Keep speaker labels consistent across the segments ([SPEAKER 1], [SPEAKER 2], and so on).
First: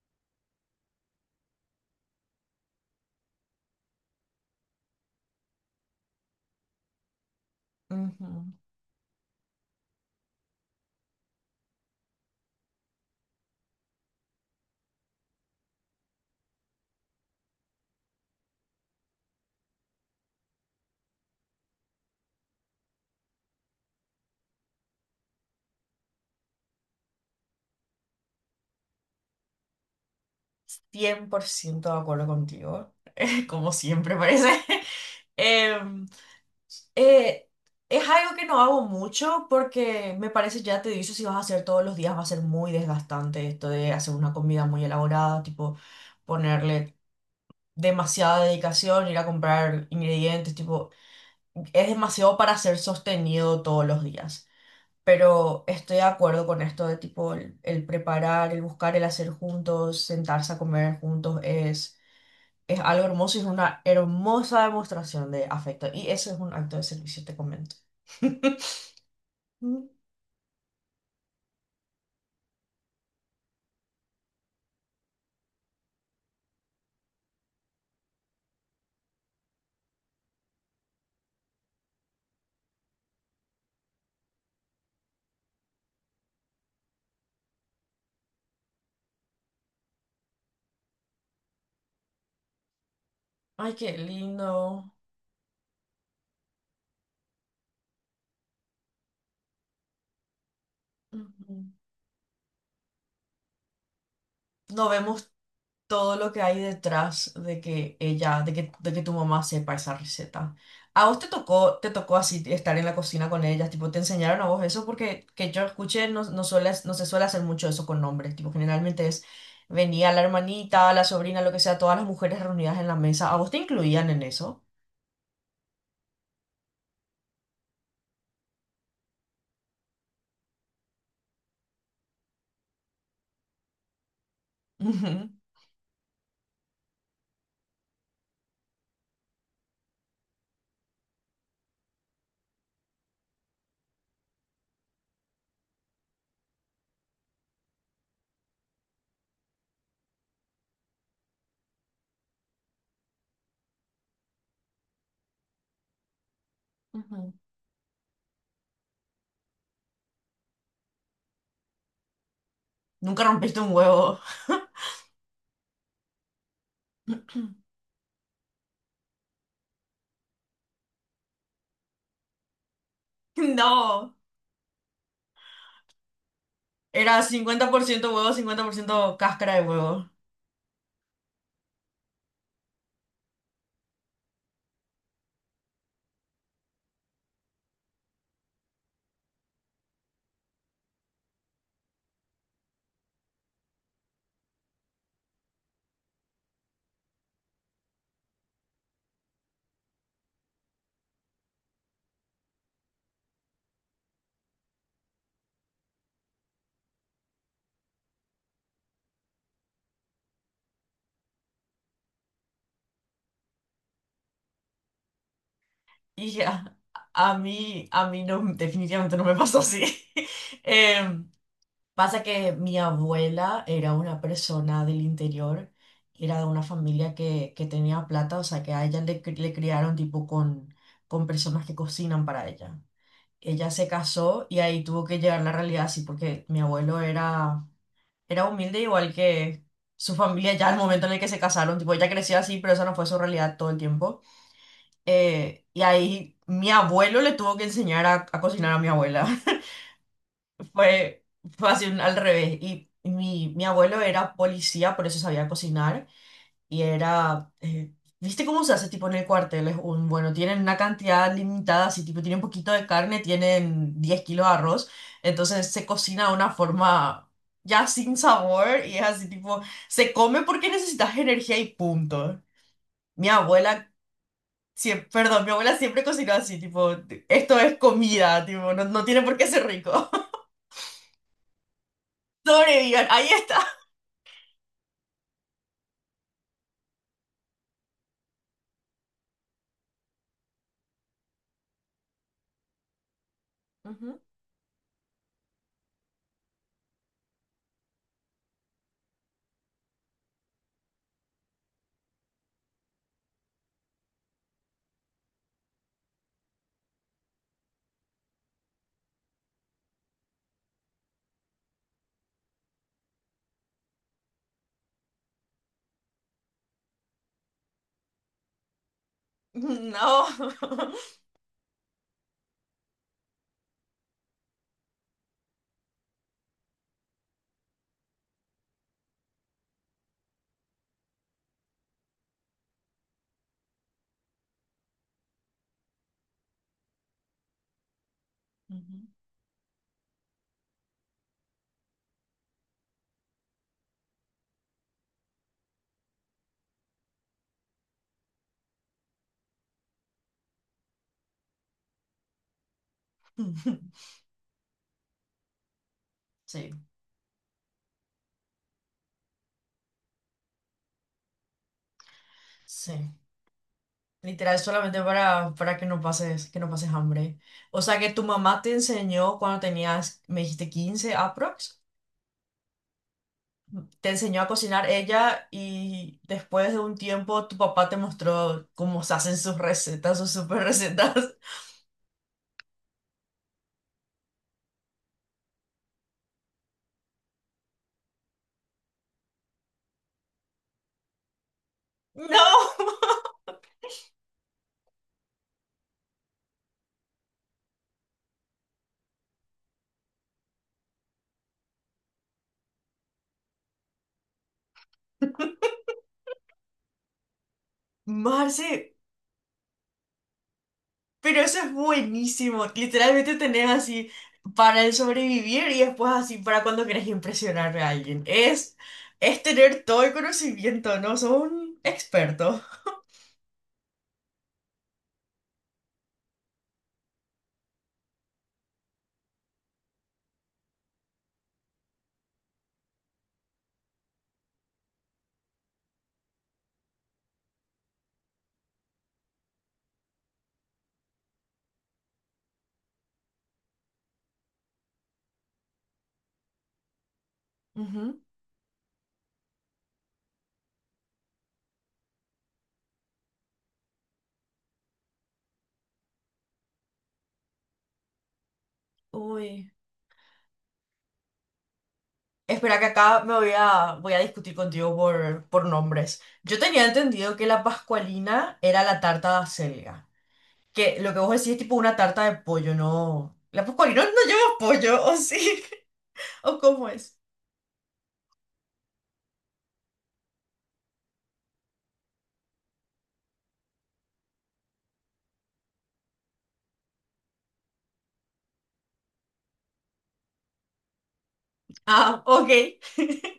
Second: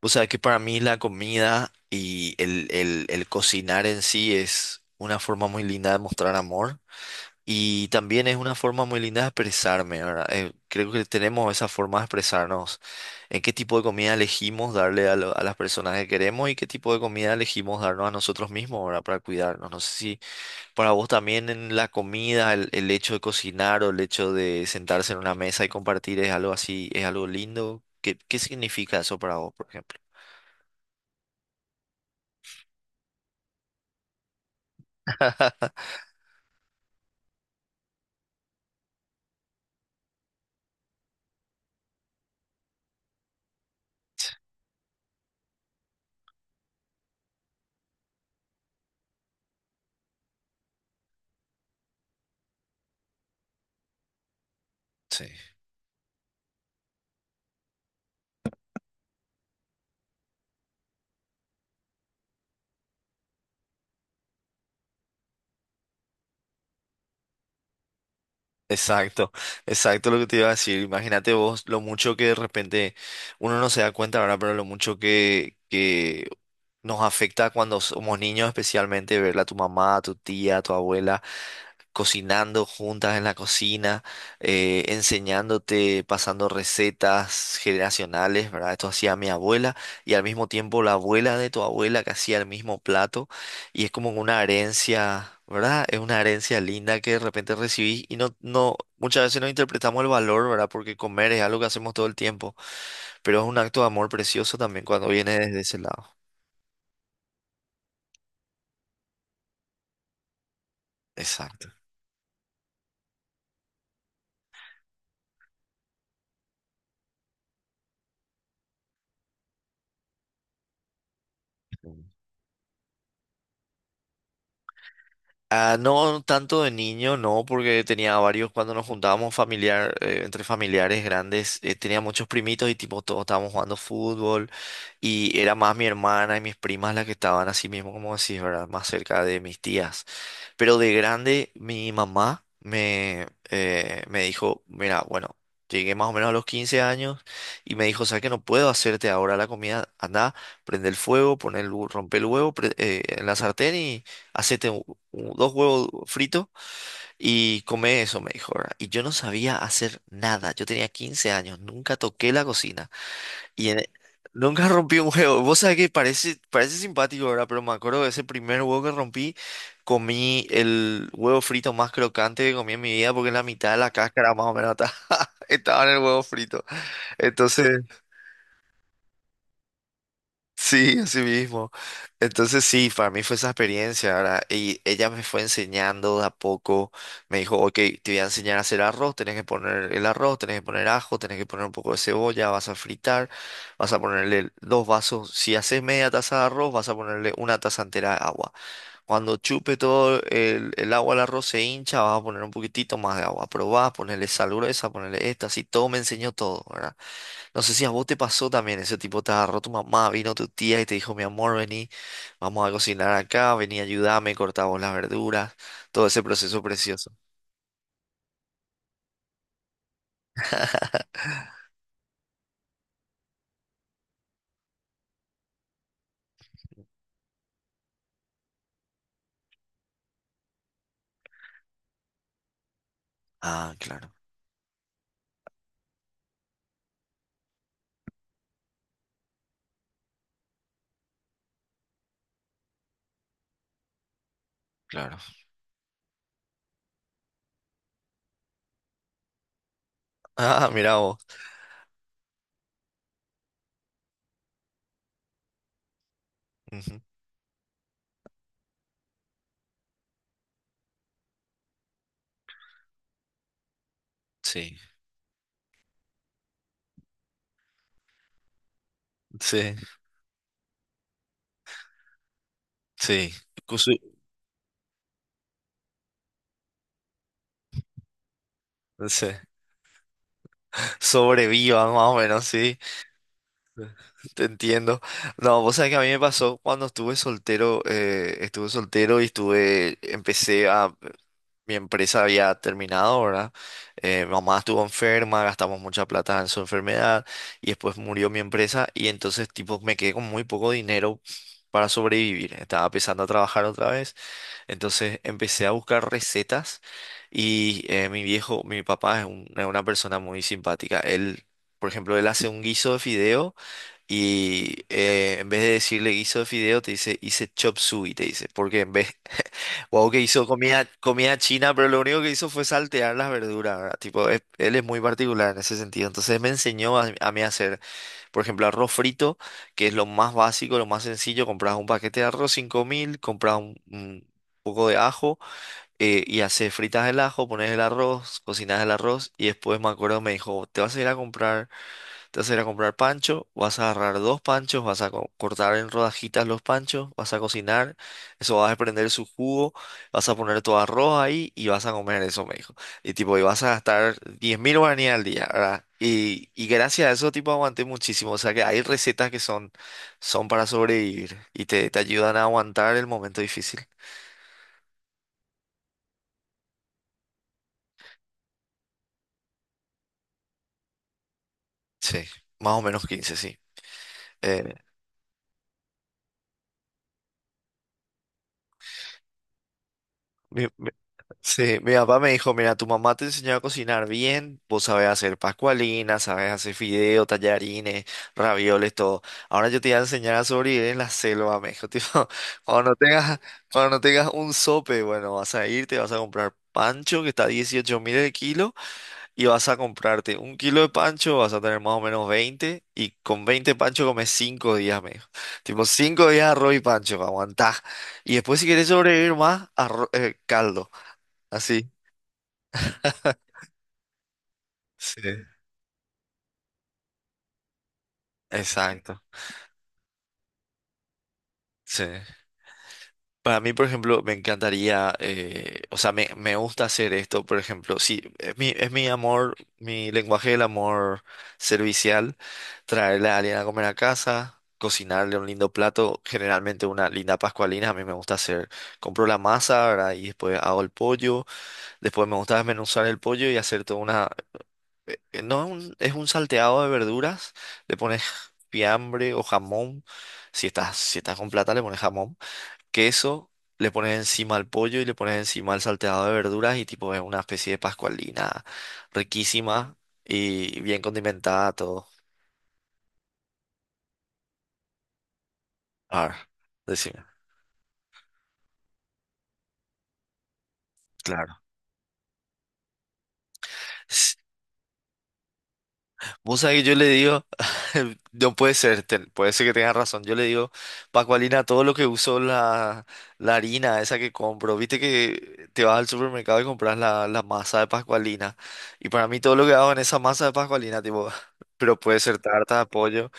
[SPEAKER 1] O sea que para mí la comida y el cocinar en sí es una forma muy linda de mostrar amor y también
[SPEAKER 2] Ujú,
[SPEAKER 1] es una forma muy linda de expresarme, ¿verdad? Creo que tenemos esa forma de expresarnos en qué tipo de comida elegimos darle a, a las personas que queremos y qué tipo de comida elegimos darnos a nosotros mismos, ¿verdad? Para cuidarnos. No sé si para vos también en la comida, el hecho de cocinar o el hecho de sentarse en una mesa y compartir es algo así, es algo lindo. ¿Qué significa eso para vos, por ejemplo?
[SPEAKER 2] 100% de acuerdo contigo, como siempre parece. Em, eh, es algo que no hago mucho porque me parece, ya te dicho, si vas a hacer todos los días va a ser muy desgastante esto de hacer una comida muy elaborada, tipo ponerle demasiada dedicación, ir a comprar ingredientes, tipo, es demasiado para ser sostenido todos los días.
[SPEAKER 1] Sí,
[SPEAKER 2] Pero estoy de acuerdo con esto de tipo el preparar, el buscar, el hacer juntos, sentarse a comer juntos, es algo hermoso y es una hermosa demostración de afecto. Y eso es un acto de servicio, te comento.
[SPEAKER 1] exacto, exacto lo que te iba a decir. Imagínate vos lo mucho que de repente uno no se da cuenta, ¿verdad? Pero lo mucho que nos afecta cuando somos niños, especialmente verla a tu mamá, a tu tía, a tu abuela, cocinando juntas en la cocina, enseñándote, pasando recetas generacionales, ¿verdad? Esto hacía mi abuela y al mismo tiempo la abuela de tu abuela que hacía el mismo plato
[SPEAKER 2] Ay,
[SPEAKER 1] y es
[SPEAKER 2] qué
[SPEAKER 1] como una
[SPEAKER 2] lindo.
[SPEAKER 1] herencia, ¿verdad? Es una herencia linda que de repente recibís y muchas veces no interpretamos el valor, ¿verdad? Porque comer es
[SPEAKER 2] Ujú.
[SPEAKER 1] algo que hacemos todo el tiempo, pero es un acto de amor precioso también
[SPEAKER 2] Nos
[SPEAKER 1] cuando
[SPEAKER 2] vemos
[SPEAKER 1] viene desde ese
[SPEAKER 2] todo
[SPEAKER 1] lado.
[SPEAKER 2] lo que hay detrás de que ella, de que tu mamá sepa esa receta. ¿A vos te
[SPEAKER 1] Exacto.
[SPEAKER 2] tocó, te tocó así estar en la cocina con ellas? Tipo, ¿te enseñaron a vos eso? Porque que yo escuché, no, no, no se suele hacer mucho eso con hombres. Tipo, generalmente es, venía la hermanita, la sobrina, lo que sea, todas las mujeres reunidas en la mesa. ¿A vos te incluían en eso?
[SPEAKER 1] Ah, no tanto de niño, no, porque tenía varios, cuando nos juntábamos familiar, entre familiares grandes, tenía muchos primitos y tipo todos estábamos jugando fútbol
[SPEAKER 2] Ujú,
[SPEAKER 1] y era más mi hermana y mis primas las que estaban así mismo, como decís, ¿verdad? Más cerca de mis tías. Pero de grande, mi mamá me, me dijo, mira, bueno, llegué más o menos a los 15 años y me dijo, ¿sabes que no puedo hacerte ahora la comida? Anda, prende el fuego, pon el, rompe el huevo en la sartén y hacete u- dos huevos fritos
[SPEAKER 2] ujú.
[SPEAKER 1] y come eso, me dijo, ¿verdad? Y yo no sabía hacer nada, yo tenía 15 años, nunca toqué la cocina.
[SPEAKER 2] Nunca rompiste
[SPEAKER 1] Y
[SPEAKER 2] un
[SPEAKER 1] en- e,
[SPEAKER 2] huevo.
[SPEAKER 1] Nunca rompí un huevo. Vos sabés que parece simpático, ¿verdad? Pero me acuerdo de ese primer huevo que rompí, comí el huevo frito más crocante que comí en mi vida porque la mitad de la
[SPEAKER 2] No,
[SPEAKER 1] cáscara más o menos estaba, estaba en el huevo frito.
[SPEAKER 2] era cincuenta
[SPEAKER 1] Entonces...
[SPEAKER 2] por ciento huevo, 50% cáscara de huevo.
[SPEAKER 1] Sí, así mismo. Entonces sí, para mí fue esa experiencia, ¿verdad? Y ella me fue enseñando de a poco, me dijo, ok, te voy a enseñar a hacer arroz, tenés que poner el arroz, tenés que poner ajo, tenés que poner un poco de cebolla, vas a fritar, vas a ponerle dos vasos, si haces media taza de arroz, vas a ponerle una taza entera de agua. Cuando chupe todo el agua al arroz se hincha, vas a poner un poquitito más de agua. Probás, ponerle sal gruesa, ponerle esta, así todo me enseñó todo, ¿verdad? No sé si a vos te pasó también, ese tipo te agarró tu mamá, vino tu tía y te dijo, mi amor, vení, vamos a cocinar acá, vení, ayúdame, cortamos las verduras, todo ese
[SPEAKER 2] Y
[SPEAKER 1] proceso
[SPEAKER 2] a,
[SPEAKER 1] precioso.
[SPEAKER 2] a mí, a mí no, definitivamente no me pasó así. Em, pasa que mi abuela era una persona del interior, era de una familia que tenía plata, o sea que a ella le criaron tipo con personas que cocinan para ella. Ella
[SPEAKER 1] Ah,
[SPEAKER 2] se
[SPEAKER 1] claro,
[SPEAKER 2] casó y ahí tuvo que llegar la realidad así, porque mi abuelo era humilde igual que su familia ya al momento en el que se casaron, tipo ella creció así, pero esa no fue su realidad todo el tiempo.
[SPEAKER 1] claro.
[SPEAKER 2] Y ahí mi abuelo le tuvo que enseñar a cocinar a mi abuela.
[SPEAKER 1] Ah, mira vos.
[SPEAKER 2] Fue, fue así al revés. Y mi abuelo era policía, por eso sabía cocinar. Y
[SPEAKER 1] Ujú.
[SPEAKER 2] era, eh, ¿Viste cómo se hace tipo en el cuartel? Es un, bueno, tienen una cantidad limitada, así tipo tienen poquito de carne, tienen 10 kilos de
[SPEAKER 1] Sí,
[SPEAKER 2] arroz. Entonces se cocina de una forma ya sin sabor y es así tipo,
[SPEAKER 1] sí,
[SPEAKER 2] se come porque necesitas energía y punto. Mi
[SPEAKER 1] sí. Cu-
[SPEAKER 2] abuela mi abuela siempre cocinó así, tipo, esto es comida, tipo, no, no tiene
[SPEAKER 1] sí.
[SPEAKER 2] por qué ser rico.
[SPEAKER 1] Sobreviva más o menos, sí.
[SPEAKER 2] Sobrevivan, ahí está.
[SPEAKER 1] Te entiendo. No, vos sabés que a mí me pasó cuando estuve soltero y estuve, empecé a, mi empresa había terminado, ¿verdad? Mi mamá estuvo enferma, gastamos mucha plata en su enfermedad y después murió mi empresa y entonces tipo me quedé con muy poco dinero para sobrevivir. Estaba empezando a trabajar otra vez entonces empecé a buscar recetas y mi viejo, mi papá es una persona muy simpática. Él, por ejemplo, él hace un guiso de fideo y en vez de decirle guiso de fideo te dice hice chop suey, te dice, porque en vez, wow, que
[SPEAKER 2] No.
[SPEAKER 1] hizo comida, comida china, pero lo único que hizo fue saltear las verduras, ¿verdad? Tipo, él es muy particular en ese sentido. Entonces me enseñó a mí a hacer por ejemplo, arroz frito, que es lo más básico, lo más sencillo, compras un paquete de arroz 5000, compras un poco de ajo, y haces fritas el ajo, pones el arroz, cocinas el arroz y después me acuerdo me dijo, te vas a ir a comprar pancho, vas a agarrar dos panchos, vas a cortar en rodajitas los panchos, vas a cocinar, eso vas a prender su jugo, vas a poner tu arroz ahí y vas a comer eso, me dijo. Y tipo, y vas a
[SPEAKER 2] Ujú.
[SPEAKER 1] gastar 10 mil guaraníes al día, ¿verdad? Y
[SPEAKER 2] Sí,
[SPEAKER 1] gracias a eso, tipo, aguanté muchísimo. O sea que hay recetas que son, son para sobrevivir y te ayudan a aguantar el
[SPEAKER 2] sí.
[SPEAKER 1] momento difícil.
[SPEAKER 2] Literal, solamente para que no pases hambre. O sea que tu mamá te enseñó cuando tenías, me dijiste 15 aprox,
[SPEAKER 1] Sí, más o menos 15, sí.
[SPEAKER 2] te enseñó a
[SPEAKER 1] Eh,
[SPEAKER 2] cocinar ella y después de un tiempo tu papá te mostró cómo se hacen sus recetas, sus super
[SPEAKER 1] mi-
[SPEAKER 2] recetas.
[SPEAKER 1] Sí, mi papá me dijo, mira, tu mamá te enseñó a cocinar bien, vos sabés hacer pascualinas, sabés hacer fideos, tallarines, ravioles, todo. Ahora yo te voy a enseñar a sobrevivir en la selva, me dijo, tipo, cuando
[SPEAKER 2] No,
[SPEAKER 1] no tengas, cuando no tengas un sope, bueno, vas a irte, vas a comprar pancho, que está a 18 mil el kilo, y vas a comprarte un kilo de pancho, vas a tener más o menos 20 y con 20 pancho comes 5 días, me dijo. Tipo, 5 días arroz y pancho, aguantá. Y después
[SPEAKER 2] Marce,
[SPEAKER 1] si querés sobrevivir más, caldo.
[SPEAKER 2] pero eso es
[SPEAKER 1] Así.
[SPEAKER 2] buenísimo. Literalmente tenés así para el
[SPEAKER 1] Sí,
[SPEAKER 2] sobrevivir y después así para cuando querés impresionar a alguien. Es,
[SPEAKER 1] exacto.
[SPEAKER 2] es tener todo el conocimiento, ¿no? Sos un
[SPEAKER 1] Sí.
[SPEAKER 2] experto.
[SPEAKER 1] Para mí, por ejemplo, me encantaría, o sea, me gusta hacer esto, por ejemplo, sí, es mi amor, mi lenguaje del amor servicial, traerle a alguien a comer a casa, cocinarle un lindo plato, generalmente una linda pascualina, a mí me gusta hacer, compro la masa, ¿verdad? Y después hago el pollo, después me gusta desmenuzar el pollo y hacer toda una que No es un, es un salteado de verduras, le
[SPEAKER 2] Ujú.
[SPEAKER 1] pones fiambre o jamón, si estás con plata le pones jamón, queso, le pones encima el pollo y le pones encima el salteado de verduras y tipo es una especie de pascualina
[SPEAKER 2] Uy.
[SPEAKER 1] riquísima y bien condimentada todo.
[SPEAKER 2] Espera que acá me voy a discutir contigo por
[SPEAKER 1] A
[SPEAKER 2] nombres.
[SPEAKER 1] ver,
[SPEAKER 2] Yo tenía
[SPEAKER 1] decime.
[SPEAKER 2] entendido que la pascualina era la tarta de acelga. Que lo que vos decís es
[SPEAKER 1] Claro.
[SPEAKER 2] tipo una tarta de pollo, ¿no? La pascualina no lleva pollo, ¿o sí? ¿O
[SPEAKER 1] Vos sabés
[SPEAKER 2] cómo
[SPEAKER 1] que yo le
[SPEAKER 2] es?
[SPEAKER 1] digo, no puede ser, puede ser que tengas razón. Yo le digo, Pacualina, todo lo que uso la harina esa que compro, viste que te vas al supermercado y compras la masa de Pascualina. Y para mí todo lo que hago en esa masa de Pascualina, tipo, pero puede
[SPEAKER 2] Ah,
[SPEAKER 1] ser
[SPEAKER 2] ok.
[SPEAKER 1] tarta de pollo,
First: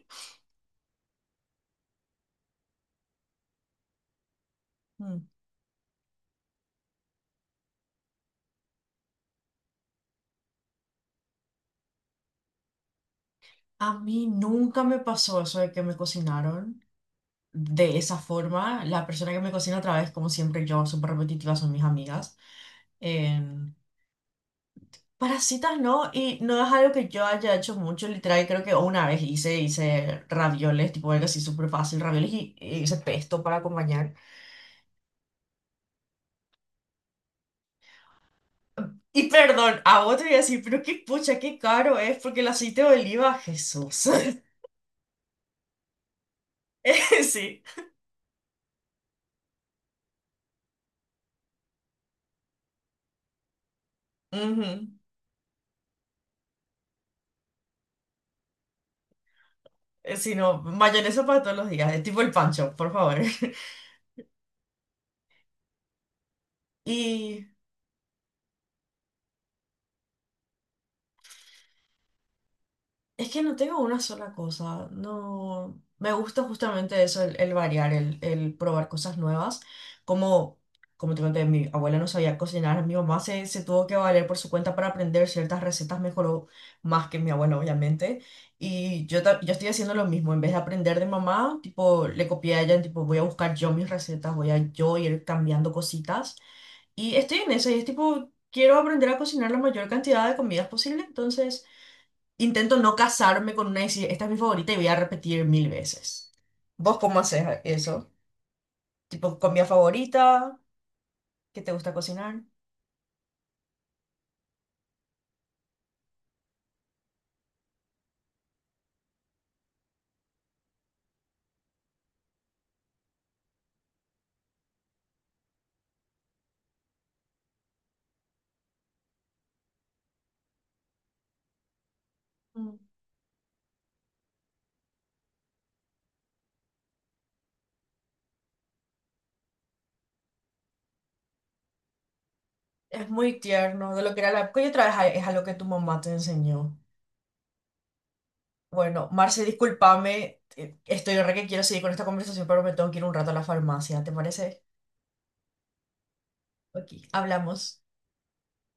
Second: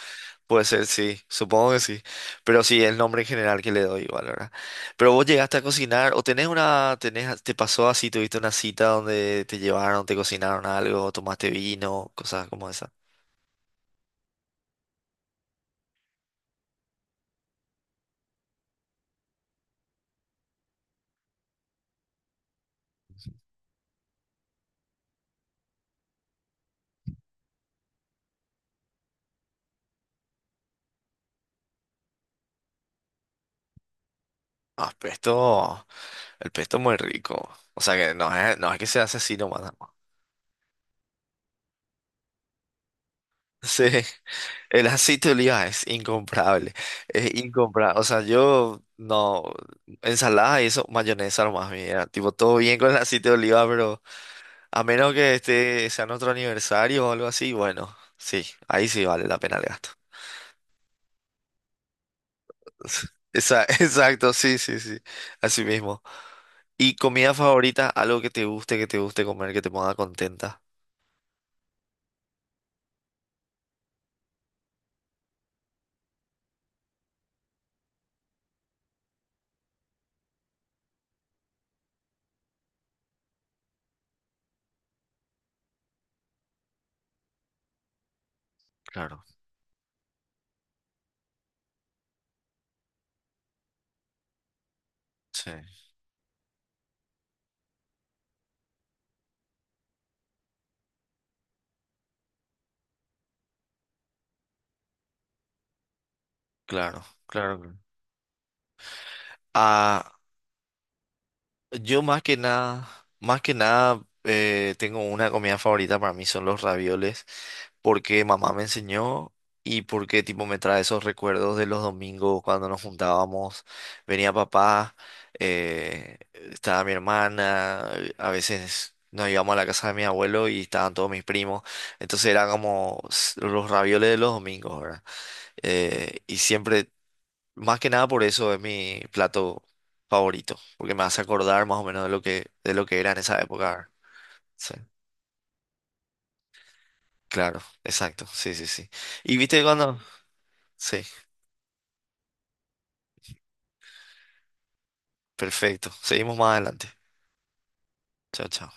[SPEAKER 1] puede ser, sí, supongo que sí. Pero sí, el nombre en general que le doy igual, ¿verdad? Pero vos llegaste a cocinar, o tenés una, tenés, te pasó así, tuviste una cita donde te llevaron, te cocinaron algo, tomaste vino, cosas como esas.
[SPEAKER 2] A mí nunca me pasó eso de que me cocinaron de esa forma. La persona que me cocina otra vez, como siempre yo, súper repetitiva, son mis amigas. Em, Parasitas no, y no es algo que yo haya hecho mucho, literal, creo que una vez hice ravioles, tipo algo así súper fácil, ravioles y hice pesto para acompañar.
[SPEAKER 1] Ah, pesto, el pesto muy rico. O sea que no es, no es que se hace
[SPEAKER 2] Y
[SPEAKER 1] así nomás, ¿no?
[SPEAKER 2] perdón, a vos te voy a decir, pero qué pucha, qué caro es, porque el aceite de oliva,
[SPEAKER 1] Sí,
[SPEAKER 2] Jesús.
[SPEAKER 1] el aceite de oliva es incomparable. Es
[SPEAKER 2] Sí,
[SPEAKER 1] incomparable. O sea, yo no, ensalada y eso, mayonesa nomás, mira. Tipo, todo bien con el aceite de oliva, pero a
[SPEAKER 2] ujú.
[SPEAKER 1] menos que este sea nuestro aniversario o algo así, bueno, sí, ahí sí vale la pena el gasto.
[SPEAKER 2] Sí, no, mayonesa para todos los días, es tipo el pancho, por favor.
[SPEAKER 1] Exacto, sí, sí, sí. Así mismo. ¿Y comida
[SPEAKER 2] Y
[SPEAKER 1] favorita? Algo que te guste comer, que te ponga contenta.
[SPEAKER 2] es que no tengo una sola cosa, no, me gusta justamente eso, el variar, el probar cosas nuevas, como, como te conté, mi abuela no sabía cocinar, mi mamá se tuvo que valer por su cuenta para aprender ciertas recetas, mejoró más que mi abuela, obviamente, y yo,
[SPEAKER 1] Claro.
[SPEAKER 2] ta- yo estoy haciendo lo mismo, en vez de aprender de mamá, tipo, le copié a ella, tipo, voy a buscar yo mis recetas, voy a yo ir
[SPEAKER 1] Sí.
[SPEAKER 2] cambiando cositas, y estoy en eso, y es tipo, quiero aprender a cocinar la mayor cantidad de comidas posible, entonces. Intento no casarme con una y decir, esta es mi favorita y voy a repetir mil veces. ¿Vos
[SPEAKER 1] Claro,
[SPEAKER 2] cómo haces
[SPEAKER 1] claro, claro.
[SPEAKER 2] eso? Tipo, comida
[SPEAKER 1] Ah,
[SPEAKER 2] favorita, ¿qué te gusta
[SPEAKER 1] yo más que
[SPEAKER 2] cocinar?
[SPEAKER 1] nada, más que nada, tengo una comida favorita, para mí son los ravioles, porque mamá me enseñó y porque tipo me trae esos recuerdos de los domingos cuando nos juntábamos, venía papá, estaba mi hermana, a veces nos íbamos a la casa de mi abuelo y estaban todos mis primos, entonces eran
[SPEAKER 2] Mm.
[SPEAKER 1] como los ravioles de los domingos, ¿verdad? Y siempre Más que nada por eso es mi plato favorito, porque me hace acordar más o menos de lo que
[SPEAKER 2] Es
[SPEAKER 1] era en
[SPEAKER 2] muy
[SPEAKER 1] esa época, ¿verdad?
[SPEAKER 2] tierno, de lo que era la época. Y
[SPEAKER 1] Sí,
[SPEAKER 2] otra vez es algo que tu mamá te enseñó.
[SPEAKER 1] claro, exacto, sí, sí, sí.
[SPEAKER 2] Bueno,
[SPEAKER 1] Y
[SPEAKER 2] Marce,
[SPEAKER 1] viste cuando...
[SPEAKER 2] discúlpame,
[SPEAKER 1] Sí,
[SPEAKER 2] estoy re que quiero seguir con esta conversación, pero me tengo que ir un rato a la farmacia, ¿te parece?
[SPEAKER 1] perfecto. Seguimos más adelante.
[SPEAKER 2] Ok, hablamos.
[SPEAKER 1] Chao, chao.